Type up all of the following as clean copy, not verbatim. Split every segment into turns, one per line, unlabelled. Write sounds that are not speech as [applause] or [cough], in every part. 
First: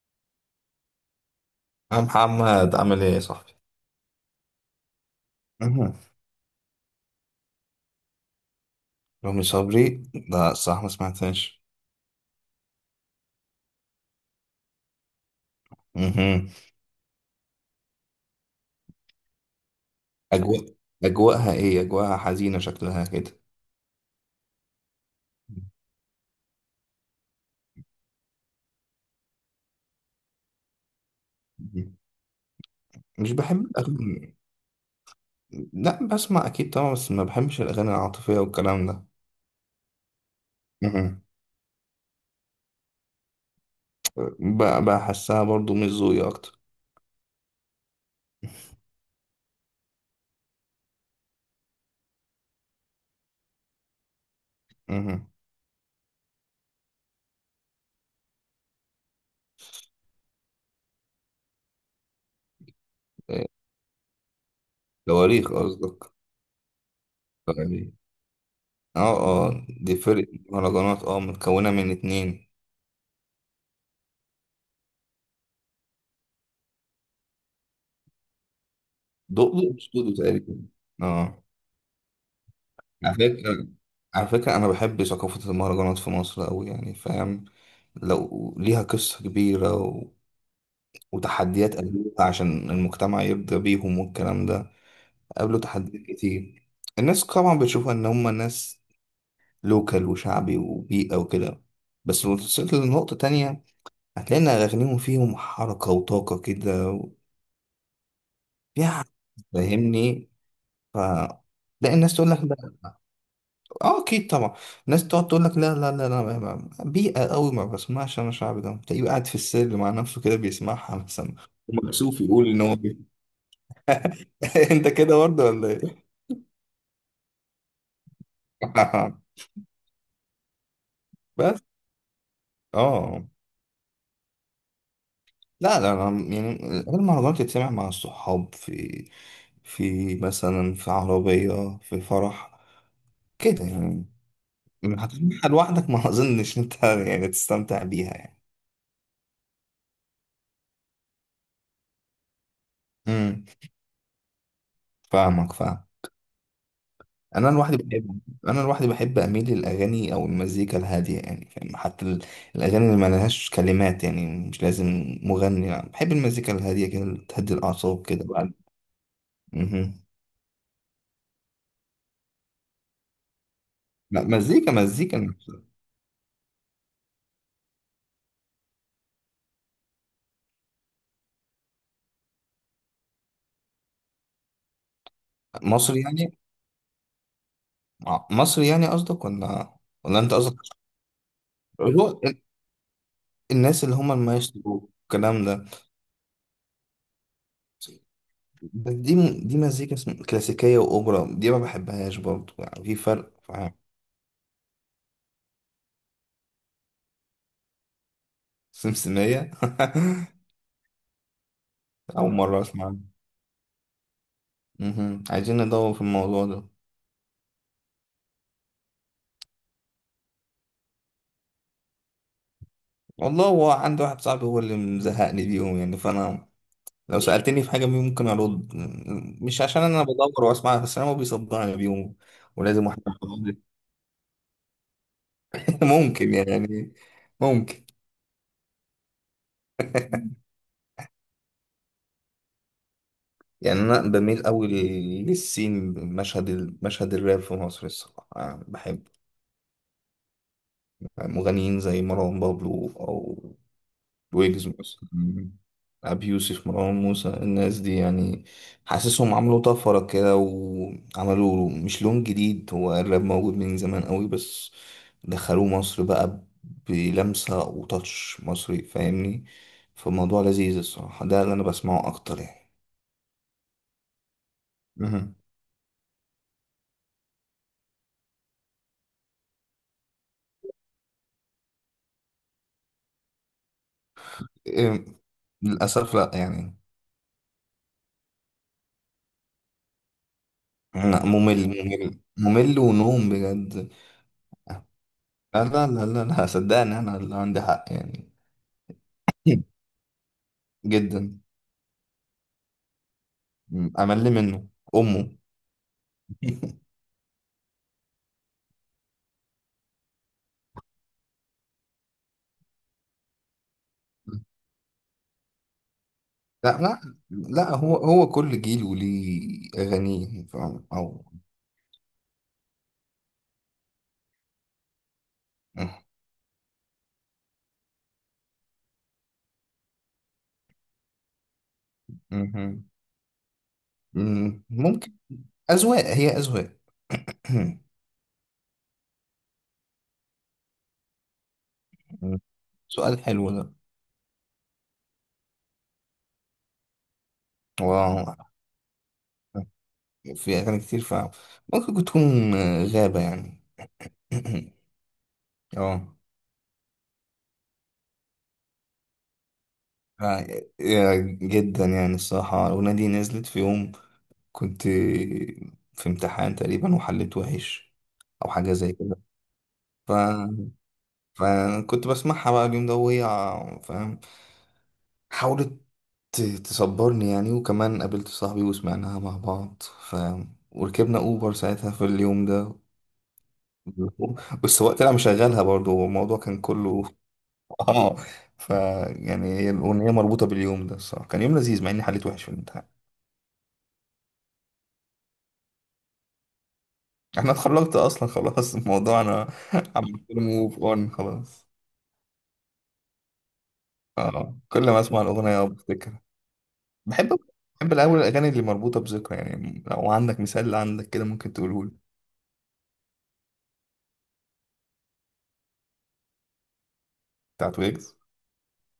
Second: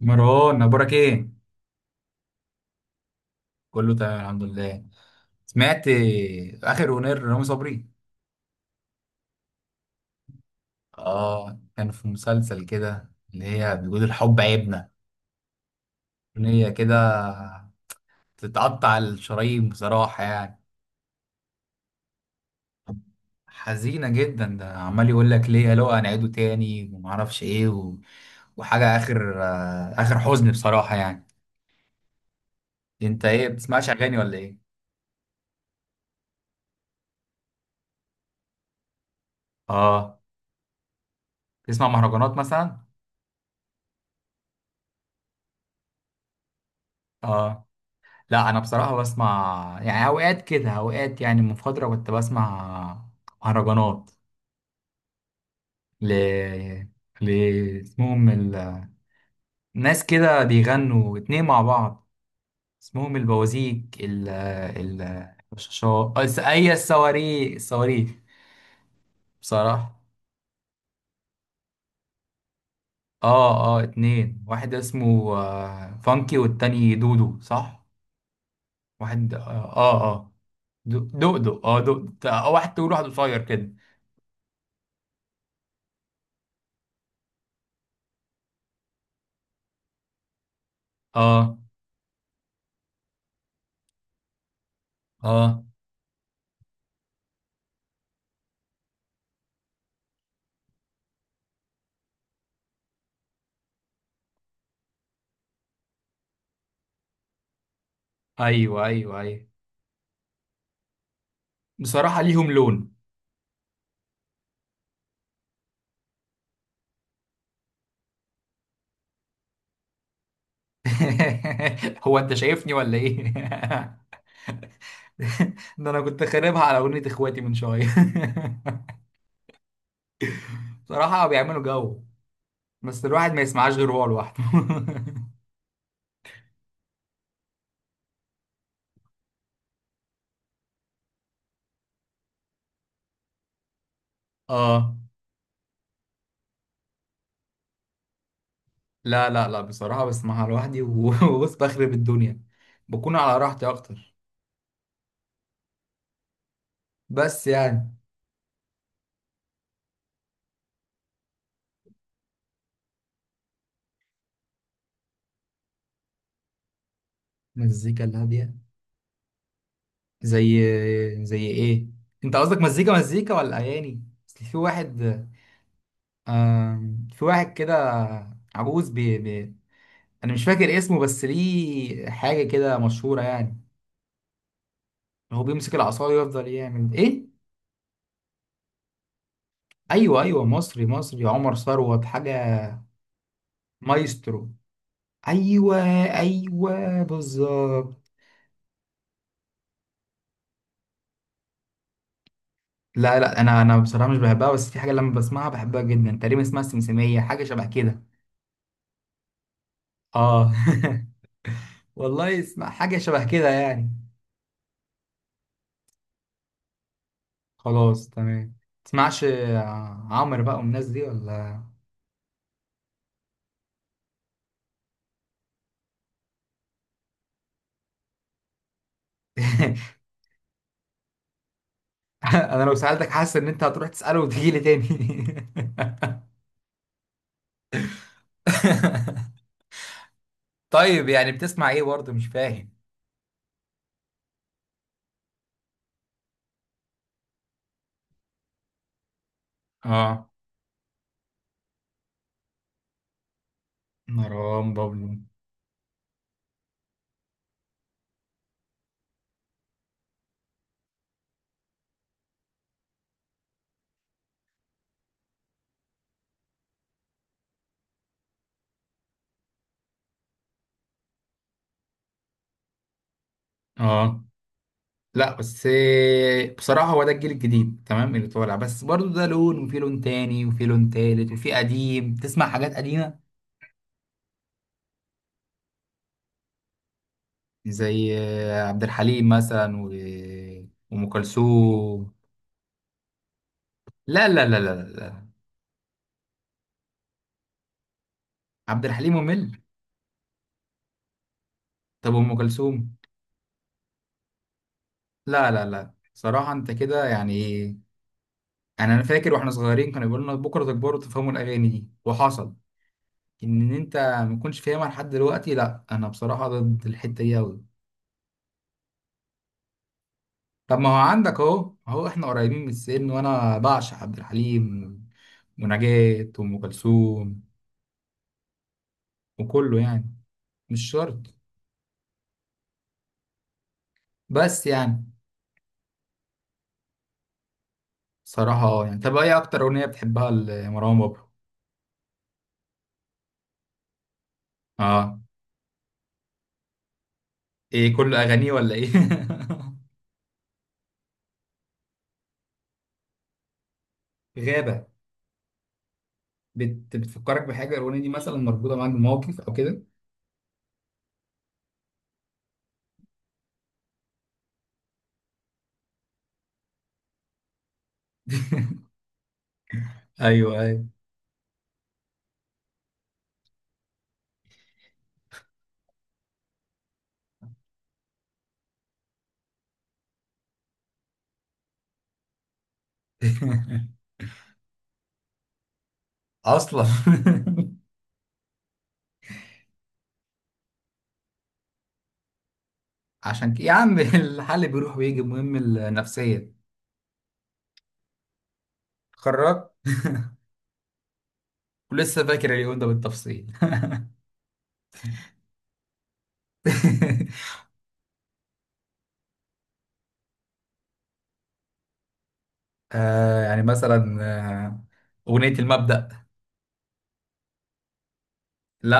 مروان، اخبارك ايه؟
يا محمد عامل ايه يا صاحبي؟
كله تمام، الحمد لله. سمعت
مهم.
اخر اغنيه لرامي صبري؟
رامي صبري، لا الصراحة ما
اه،
سمعتهاش.
كان في مسلسل كده اللي هي بيقول الحب عيبنا.
مهم.
اغنيه كده. تتقطع الشرايين بصراحه يعني.
أجواء أجواءها إيه؟ أجواءها حزينة شكلها كده.
حزينه جدا، ده عمال يقول لك ليه
[laughs]
لو هنعيده تاني ومعرفش ايه وحاجه اخر اخر حزن بصراحه يعني.
مهم.
انت
مش
ايه،
بحب
بتسمعش اغاني
الأغاني.
ولا ايه؟
لا بسمع أكيد طبعا، بس ما بحبش الأغاني العاطفية والكلام ده.
اه.
مهم.
تسمع مهرجانات مثلا؟
بحسها برضو مش ذوقي أكتر.
اه، لا، انا بصراحه بسمع، يعني اوقات كده اوقات، يعني من فتره كنت بسمع مهرجانات.
مهم.
ل ل اسمهم ال... ناس كده بيغنوا اتنين مع بعض، اسمهم
إيه،
البوازيك. ال ال
تواريخ قصدك.
اي الصواريخ،
تواريخ. اه، اه
بصراحه.
دي فرقة مهرجانات متكونة من اتنين.
اه، اه، اتنين، واحد اسمه فانكي والتاني دودو، صح؟ واحد، اه.
دقدق
اه،
وسودو
آه.
تقريبا. اه،
دودو واحد طويل واحد
على
قصير
فكرة
كده.
على فكرة أنا بحب ثقافة المهرجانات في مصر أوي، يعني فاهم؟ لو ليها قصة كبيرة
اه،
وتحديات قابلوها عشان المجتمع يرضى بيهم والكلام ده. قابلوا
اه،
تحديات كتير. الناس طبعا بتشوفها إن هما ناس لوكال وشعبي وبيئة وكده. بس لو وصلت لنقطة تانية هتلاقي إن أغانيهم فيهم حركة وطاقة كده
ايوه،
فيها حاجة،
ايوه، ايوه.
فاهمني؟ ف تلاقي الناس
بصراحة
تقول لك
ليهم لون.
اه اكيد طبعا. الناس تقعد تقول لك لا لا لا لا بيئه قوي ما بسمعش، انا شعبي ده، تلاقيه قاعد في السر مع نفسه كده بيسمعها مثلا.
[laughs] هو
ومكسوف
انت
يقول ان
شايفني
هو
ولا ايه؟ [laughs]
[laughs] انت كده برضه ولا
ده انا
ايه؟
كنت خاربها على اغنية اخواتي من شوية. [laughs]
[laughs]
بصراحة بيعملوا
بس.
جو، بس
اه،
الواحد ما يسمعهاش غير هو لوحده.
لا لا أنا يعني المهرجانات تتسمع مع الصحاب، في مثلا في عربيه، في فرح، كده يعني.
[laughs] اه،
هتسمعها لوحدك؟ ما اظنش انت يعني تستمتع بيها يعني.
لا، لا، لا، بصراحة بسمعها لوحدي [laughs] وبص، بخرب الدنيا. بكون على
امم
راحتي اكتر،
فاهمك فاهم.
بس
انا لوحدي
يعني.
بحب انا لوحدي بحب اميل للاغاني او المزيكا الهاديه يعني فاهم، حتى الاغاني اللي ما لهاش كلمات، يعني مش لازم مغني، يعني بحب المزيكا الهاديه كده اللي تهدي
مزيكا
الاعصاب كده بعد.
الهادية؟
مهم.
زي زي ايه؟ انت قصدك مزيكا مزيكا ولا اغاني؟
لا،
اصل في
مزيكا
واحد،
مزيكا نفسها.
في واحد كده، عجوز بي بي، انا مش فاكر اسمه، بس ليه حاجه كده مشهوره يعني. هو بيمسك
مصري
العصايه
يعني؟
ويفضل يعمل ايه.
مصري يعني قصدك ولا؟ ولا
ايوه،
انت
ايوه،
قصدك
مصري، مصري، عمر ثروت
هو ال-
حاجه.
الناس اللي هم
مايسترو.
المايسترو الكلام ده؟
ايوه، ايوه، بالظبط.
بس دي دي مزيكا كلاسيكيه واوبرا، دي ما بحبهاش برضه يعني، في
لا،
فرق
لا، انا
فاهم.
انا بصراحه مش بحبها، بس في حاجه لما بسمعها بحبها جدا، تقريبا اسمها السمسميه، حاجه شبه كده.
سمسميه.
اه.
[laughs]
[laughs]
اول
والله،
مره
اسمع
اسمع.
حاجه شبه كده يعني.
مهم. عايزين ندور في الموضوع ده.
خلاص، تمام. تسمعش عمرو بقى والناس دي ولا؟
والله هو عندي واحد صاحبي هو اللي مزهقني بيهم، يعني فانا لو سألتني في حاجة بيهم ممكن أرد، مش عشان
[laughs]
أنا بدور وأسمعها، بس أنا ما بيصدقني بيهم
[laughs] انا لو
ولازم واحد
سألتك حاسس
يقول
ان
لي.
انت هتروح تسأله وتيجي لي تاني. [laughs]
[laughs] ممكن يعني، ممكن.
[laughs] طيب، يعني بتسمع ايه برضه؟ مش فاهم.
يعني أنا بميل أوي للسين، مشهد الراب في مصر الصراحة أنا بحب
اه،
مغنيين زي مروان بابلو، او
مروان
ويجز
بابلو؟
مثلا، أبي يوسف، مروان موسى، الناس دي يعني. حاسسهم عملوا طفرة كده وعملوا مش لون جديد، هو الراب موجود من زمان قوي بس دخلوه مصر بقى بلمسة وتاتش مصري، فاهمني؟ فالموضوع لذيذ الصراحة، ده اللي أنا بسمعه أكتر يعني.
اه. لا
مهم.
بس إيه، بصراحة هو ده الجيل الجديد تمام اللي طالع، بس برضو ده لون وفي لون تاني وفي لون تالت وفي قديم تسمع حاجات قديمة،
إيه، للأسف لأ يعني.
زي عبد الحليم مثلا وأم
لأ، ممل
كلثوم.
ممل ممل ونوم بجد.
لا، لا، لا، لا، لا،
لا لا لا لا لا، صدقني أنا اللي عندي حق يعني.
عبد الحليم ممل؟
[laughs] جدا.
طب أم كلثوم؟
امل منه. امه.
لا، لا، لا، صراحة أنت
[laughs]
كده يعني. يعني انا فاكر واحنا صغيرين كانوا بيقولوا لنا بكره تكبروا تفهموا الاغاني دي، وحصل ان انت ما تكونش فاهمها لحد دلوقتي. لا انا بصراحه
لا
ضد
لا
الحته دي قوي.
لا، هو هو كل جيل وليه اغانيه
طب
فاهم؟
ما هو
او.
عندك اهو اهو، احنا قريبين من السن وانا بعشق عبد الحليم ونجاة وام كلثوم وكله يعني. مش شرط.
مهم. مم.
بس يعني
ممكن. اذواق هي اذواق.
صراحه اه يعني. طب ايه اكتر اغنيه بتحبها لمروان بابلو؟
[clears throat] سؤال حلو ده.
اه، ايه، كل
واو.
اغانيه ولا ايه؟
في اغاني كتير فاهم. ممكن تكون غابة يعني.
[laughs]
[clears throat]
غابه.
اه،
بتفكرك بحاجه، الاغنيه دي مثلا مربوطه معاك بموقف او كده؟
آه، جدا يعني الصراحة الأغنية دي نزلت في يوم كنت في امتحان تقريبا وحليت وحش. أو حاجة
[laughs]
زي كده.
ايوه، ايوه.
فكنت بسمعها بقى اليوم ده، وهي فاهم حاولت تصبرني يعني. وكمان قابلت صاحبي وسمعناها مع بعض فاهم، وركبنا أوبر ساعتها في اليوم ده.
[laughs]
والسواق طلع مشغلها برضه، والموضوع كان
اصلا.
كله [laughs] اه. ف يعني هي الأغنية مربوطة باليوم ده الصراحة، كان يوم لذيذ مع إني حليت وحش في الامتحان.
[laughs] عشان كده يا عم، الحل بيروح ويجي، المهم النفسيه.
[laughs] أنا اتخرجت أصلا خلاص الموضوع، أنا
اتخرجت
[laughs] عملت له موف أون خلاص.
ولسه فاكر اليوم ده بالتفصيل؟ [laughs]
اه، كل ما أسمع الأغنية بفتكر. بحب بحب الأول الأغاني اللي مربوطة بذكرى، يعني لو عندك مثال عندك كده ممكن تقوله لي.
آه، يعني مثلا اغنيه المبدأ.
بتاعت ويجز؟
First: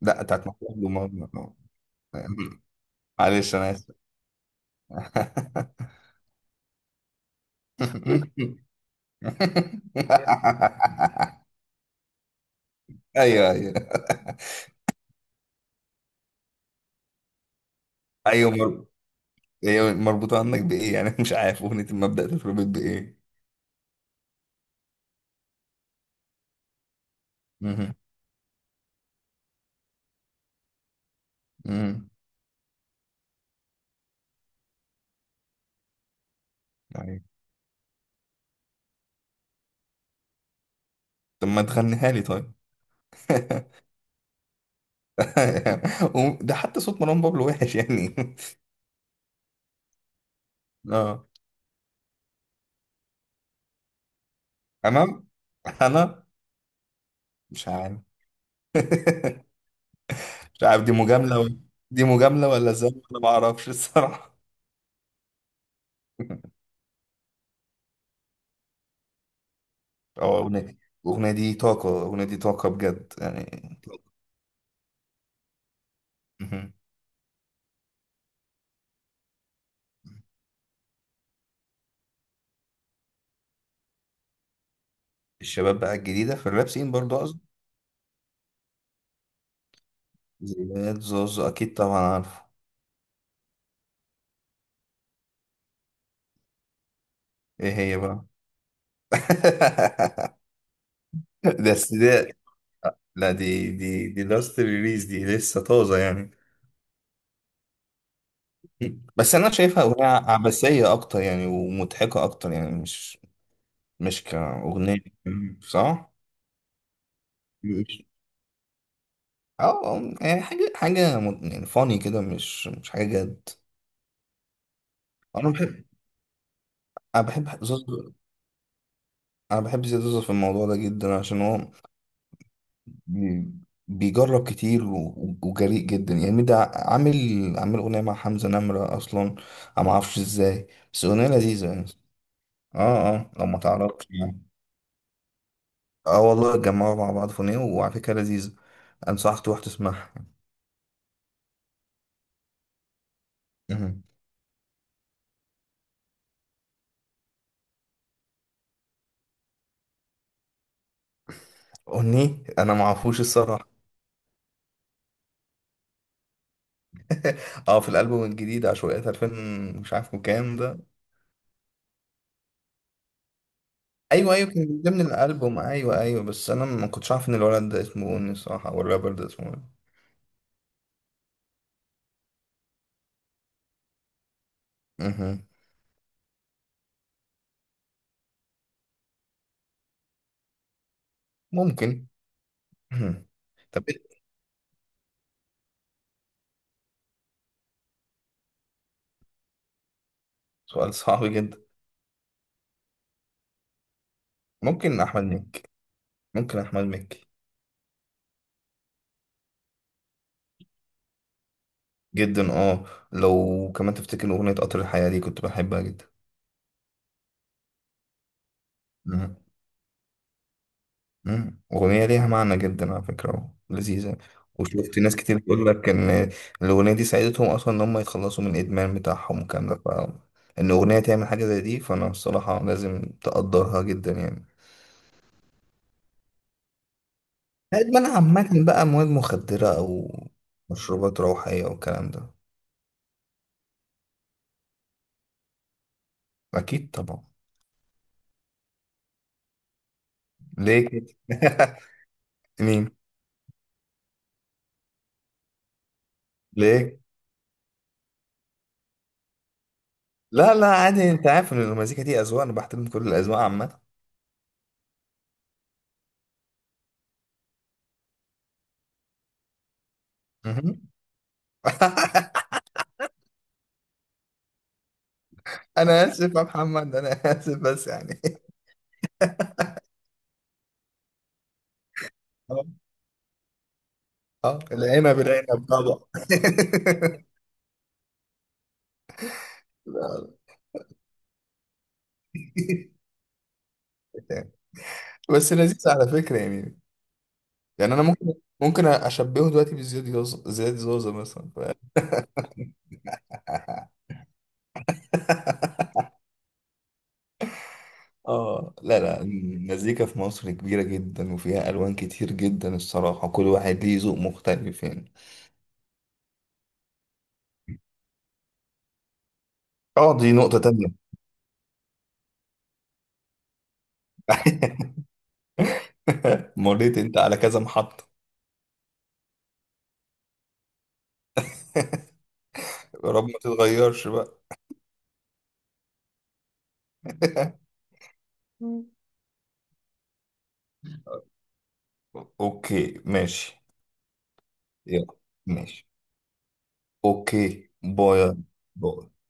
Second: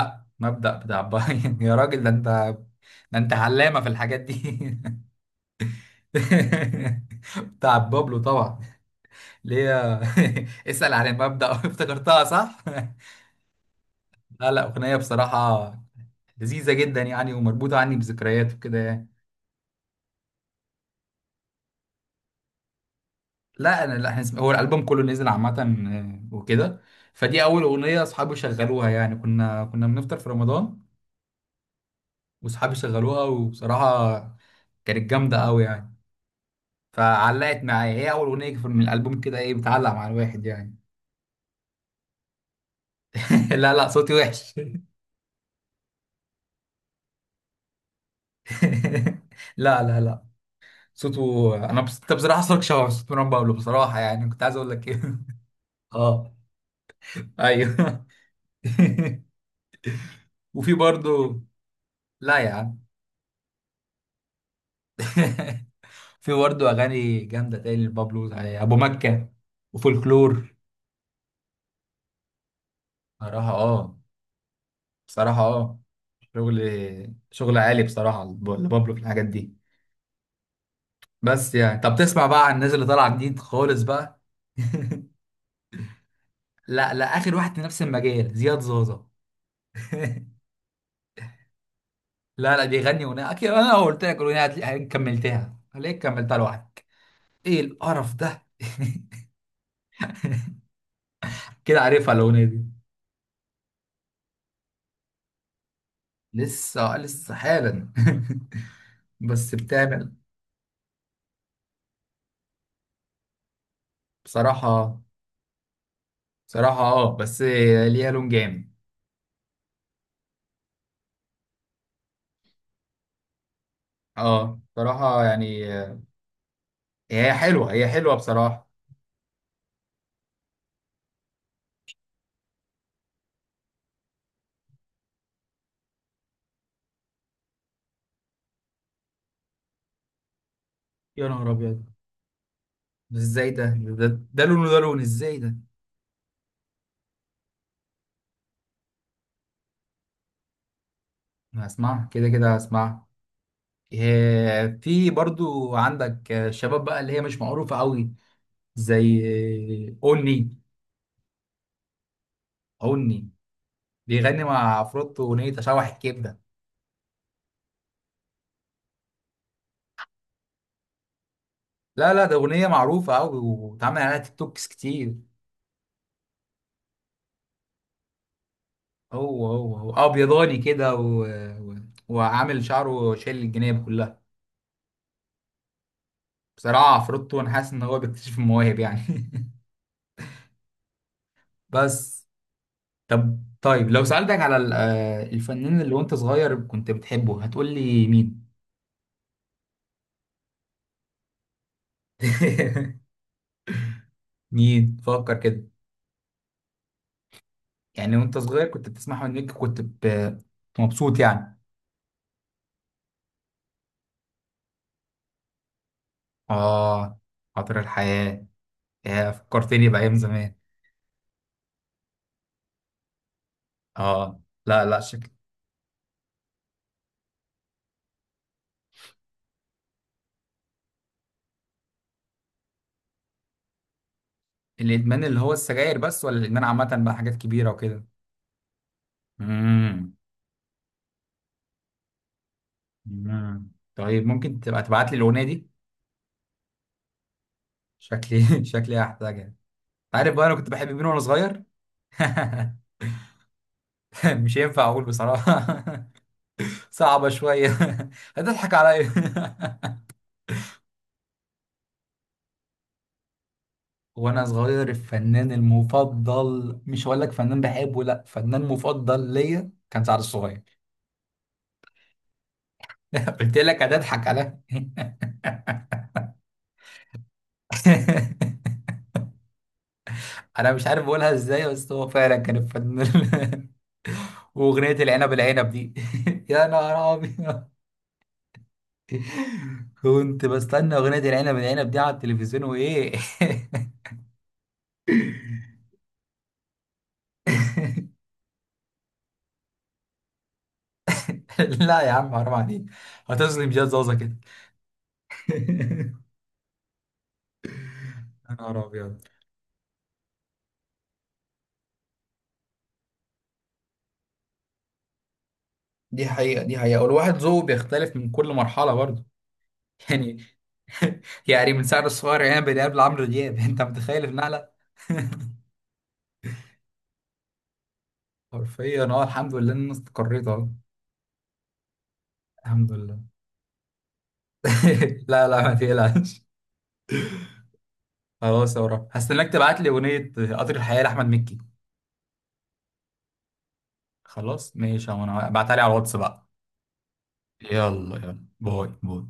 لا، بتاعت
مبدأ
محمود
بتاع
ومروان
باين؟ [laughs] يا راجل ده انت،
بابلو.
ده
[laughs]
انت
معلش أنا
علامه في
آسف.
الحاجات دي. [laughs] بتاع بابلو
[laughs]
طبعا، اللي هي، [laughs] اسأل عن المبدأ. [laughs] افتكرتها، صح؟ [laughs]
أيوه أيوه
لا، لا، اغنيه بصراحه لذيذه جدا يعني، ومربوطه عني
أيوه.
بذكريات وكده يعني.
هي مربوطة عندك بإيه يعني؟ [laughs] مش عارف أغنية المبدأ تتربط بإيه.
لا انا، لا احنا، هو الالبوم كله نزل عامه وكده. فدي اول
مهم.
اغنيه اصحابي شغلوها، يعني كنا بنفطر في رمضان،
مهم.
واصحابي شغلوها وبصراحه كانت جامده قوي يعني.
أيوه.
فعلقت معايا، هي اول اغنيه من الالبوم، كده ايه بتعلق مع الواحد يعني.
طب ما تغنيها لي طيب.
[laughs] لا، لا، صوتي وحش.
[laughs] ده حتى صوت مروان بابلو وحش يعني. [laughs]
[laughs] لا، لا، لا،
اه،
صوته انا انت بصراحه صوتك شبه صوت مروان بابلو بصراحه، يعني كنت عايز اقول لك ايه.
تمام.
[laughs]
انا
اه،
مش عارف.
ايوه. [laughs]
[laughs] مش
وفي
عارف دي مجاملة
برضه،
دي
لا
مجاملة
يا
ولا
عم.
ازاي، انا ما اعرفش الصراحة.
[laughs] في
[laughs]
برضه اغاني جامده تاني لبابلو، يعني ابو مكه
اه
وفولكلور.
اغنية، الاغنية دي طاقة، الاغنية دي طاقة بجد
صراحه
يعني.
اه، بصراحه اه، شغل
مهم.
شغل عالي بصراحه لبابلو في الحاجات دي. بس يعني طب، تسمع بقى عن الناس اللي طالعه جديد خالص بقى؟ [laughs]
الشباب بقى الجديدة في الراب سين
لا، لا،
برضو
اخر
قصدي.
واحد في نفس المجال، زياد زوزة. [laughs]
زياد زوزو اكيد طبعا عارفه.
لا، لا، بيغني اغنيه اكيد، انا لو قلت لك الاغنيه هتلاقي، هتلاقيك كملتها، هلاقيك كملتها لوحدك. ايه
ايه هي
القرف
بقى؟
ده!
[laughs]
[laughs] كده
بس
عارفها
ده.
الاغنيه دي؟
لا، دي لاست ريليز، دي لسه طازة يعني.
لسه حالا. [laughs]
بس انا
بس
شايفها اغنية
بتعمل،
عبثية اكتر يعني، ومضحكة اكتر يعني، مش كاغنية،
بصراحة
صح؟
بصراحة اه، بس ليها لون جامد.
اه، يعني حاجة يعني فاني كده، مش حاجة جد.
اه، بصراحة
انا
يعني،
بحب انا
هي
بحب
حلوة، هي
زوزو،
حلوة بصراحة.
انا بحب زياد زوزو في الموضوع ده جدا عشان هو بي- بيجرب كتير وجريء جدا يعني، ده عامل اغنية مع حمزة نمرة اصلا، انا ما اعرفش ازاي، بس
يا
اغنية
نهار
لذيذة
أبيض،
يعني. اه
بس
اه لو
ازاي
ما تعرفش يعني.
ده لون وده لون، ازاي ده؟
اه، والله اتجمعوا مع بعض في اغنية وعلى فكرة لذيذة، انصحك تروح تسمعها.
أنا هسمعها كده كده، هسمعها.
مهم.
إيه، في برضو عندك شباب بقى اللي هي مش معروفة قوي، زي أوني
اغنية انا ما اعرفوش
أوني
الصراحة.
بيغني مع عفروتو أغنية أشوح الكبدة.
[laughs] اه، في الالبوم الجديد عشوائيات 2000، مش عارف كام ده.
لا، لا، ده أغنية معروفة أوي، واتعمل عليها
ايوه
تيك
ايوه
توكس
كان من ضمن
كتير.
الالبوم، ايوه ايوه، بس انا ما كنتش عارف ان الولد ده اسمه بوني الصراحه، او الرابر ده
هو
اسمه بوني.
هو هو ابيضاني كده و... وعامل شعره شايل الجناب كلها.
مهم.
بصراحه عفروتو انا حاسس ان هو بيكتشف المواهب يعني. [laughs]
ممكن.
بس،
مهم.
طب
طب
طيب لو
إيه؟
سالتك على الفنان اللي وانت صغير كنت بتحبه، هتقول لي مين؟
سؤال صعب جدا.
[laughs] مين،
ممكن احمد
فكر كده.
مكي ممكن احمد مكي
يعني وانت صغير كنت بتسمع، منك كنت مبسوط يعني؟
جدا اه. لو كمان تفتكر اغنيه قطر الحياه دي كنت بحبها
اه، خاطر الحياه؟ يا،
جدا.
فكرتني بايام زمان.
مم. أغنية ليها معنى جدا على فكرة لذيذة.
اه، لا لا
وشفت ناس
شكل.
كتير بتقول لك إن الأغنية دي ساعدتهم أصلا إن هم يتخلصوا من الإدمان بتاعهم والكلام ده، فإن أغنية تعمل حاجة زي دي فأنا الصراحة لازم تقدرها جدا يعني.
الادمان اللي هو السجاير بس، ولا الادمان عامه بقى، حاجات كبيره وكده؟
الإدمان عامة بقى، مواد مخدرة أو
امم.
مشروبات روحية والكلام ده.
طيب ممكن تبقى تبعت لي الاغنيه دي؟
أكيد طبعا.
شكلي. [laughs] شكلي هحتاجها. انت عارف بقى انا كنت
ليه
بحب مين
كده؟
وانا صغير؟
[laughs] مين؟
[laughs] مش ينفع اقول بصراحه. [laughs]
ليه؟
صعبه شويه. [laughs] هتضحك عليا.
لا لا عادي، أنت عارف إن المزيكا دي أذواق، أنا بحترم كل الأذواق عامة.
[laughs] وانا صغير الفنان المفضل، مش هقول لك فنان بحبه، لا، فنان مفضل ليا، كان سعد الصغير.
مهم. [laughs]
[laughs] قلت لك هتضحك عليا. [laughs]
أنا آسف يا محمد، أنا آسف بس يعني. [laughs]
انا مش عارف اقولها ازاي، بس هو فعلا كان
اه،
الفنان. [laughs] واغنيه
العنب
العنب
العنب
العنب دي.
طبعا.
[laughs] يا نهار
[laughs]
ابيض،
لا،
كنت بستنى اغنيه العنب العنب دي على التلفزيون وايه. [laughs]
لا. بس لذيذ على فكرة يعني. يعني انا ممكن اشبهه دلوقتي بزياد زوزة مثلا
لا يا عم، حرام عليك، هتظلم جهاز زازا
[laughs]
كده. [laughs] يا
اه،
نهار
لا
ابيض،
لا، المزيكا في مصر كبيرة جدا وفيها الوان كتير جدا الصراحة، كل واحد ليه ذوق مختلف يعني.
دي حقيقه، دي حقيقه، والواحد ذوقه بيختلف من كل مرحله برضه
اه، دي
يعني.
نقطة تانية.
[laughs] يعني من سعر الصغير عنب العنب لعمرو دياب، [laughs] انت متخيل النقله؟ [laughs]
[laughs] مريت انت على كذا محطة.
حرفيا، اه، الحمد لله ان انا استقريت اهو، الحمد
يا
لله.
رب ما تتغيرش بقى.
[laughs] لا، لا، ما تقلقش.
[laughs]
خلاص يا ورا، هستناك تبعت لي اغنيه قطر الحياه لاحمد مكي.
اوكي ماشي.
خلاص ماشي
يلا
يا عم، انا ابعتها لي
ماشي.
على الواتس بقى.
اوكي،
يلا،
باي
يلا، باي،
باي.
باي.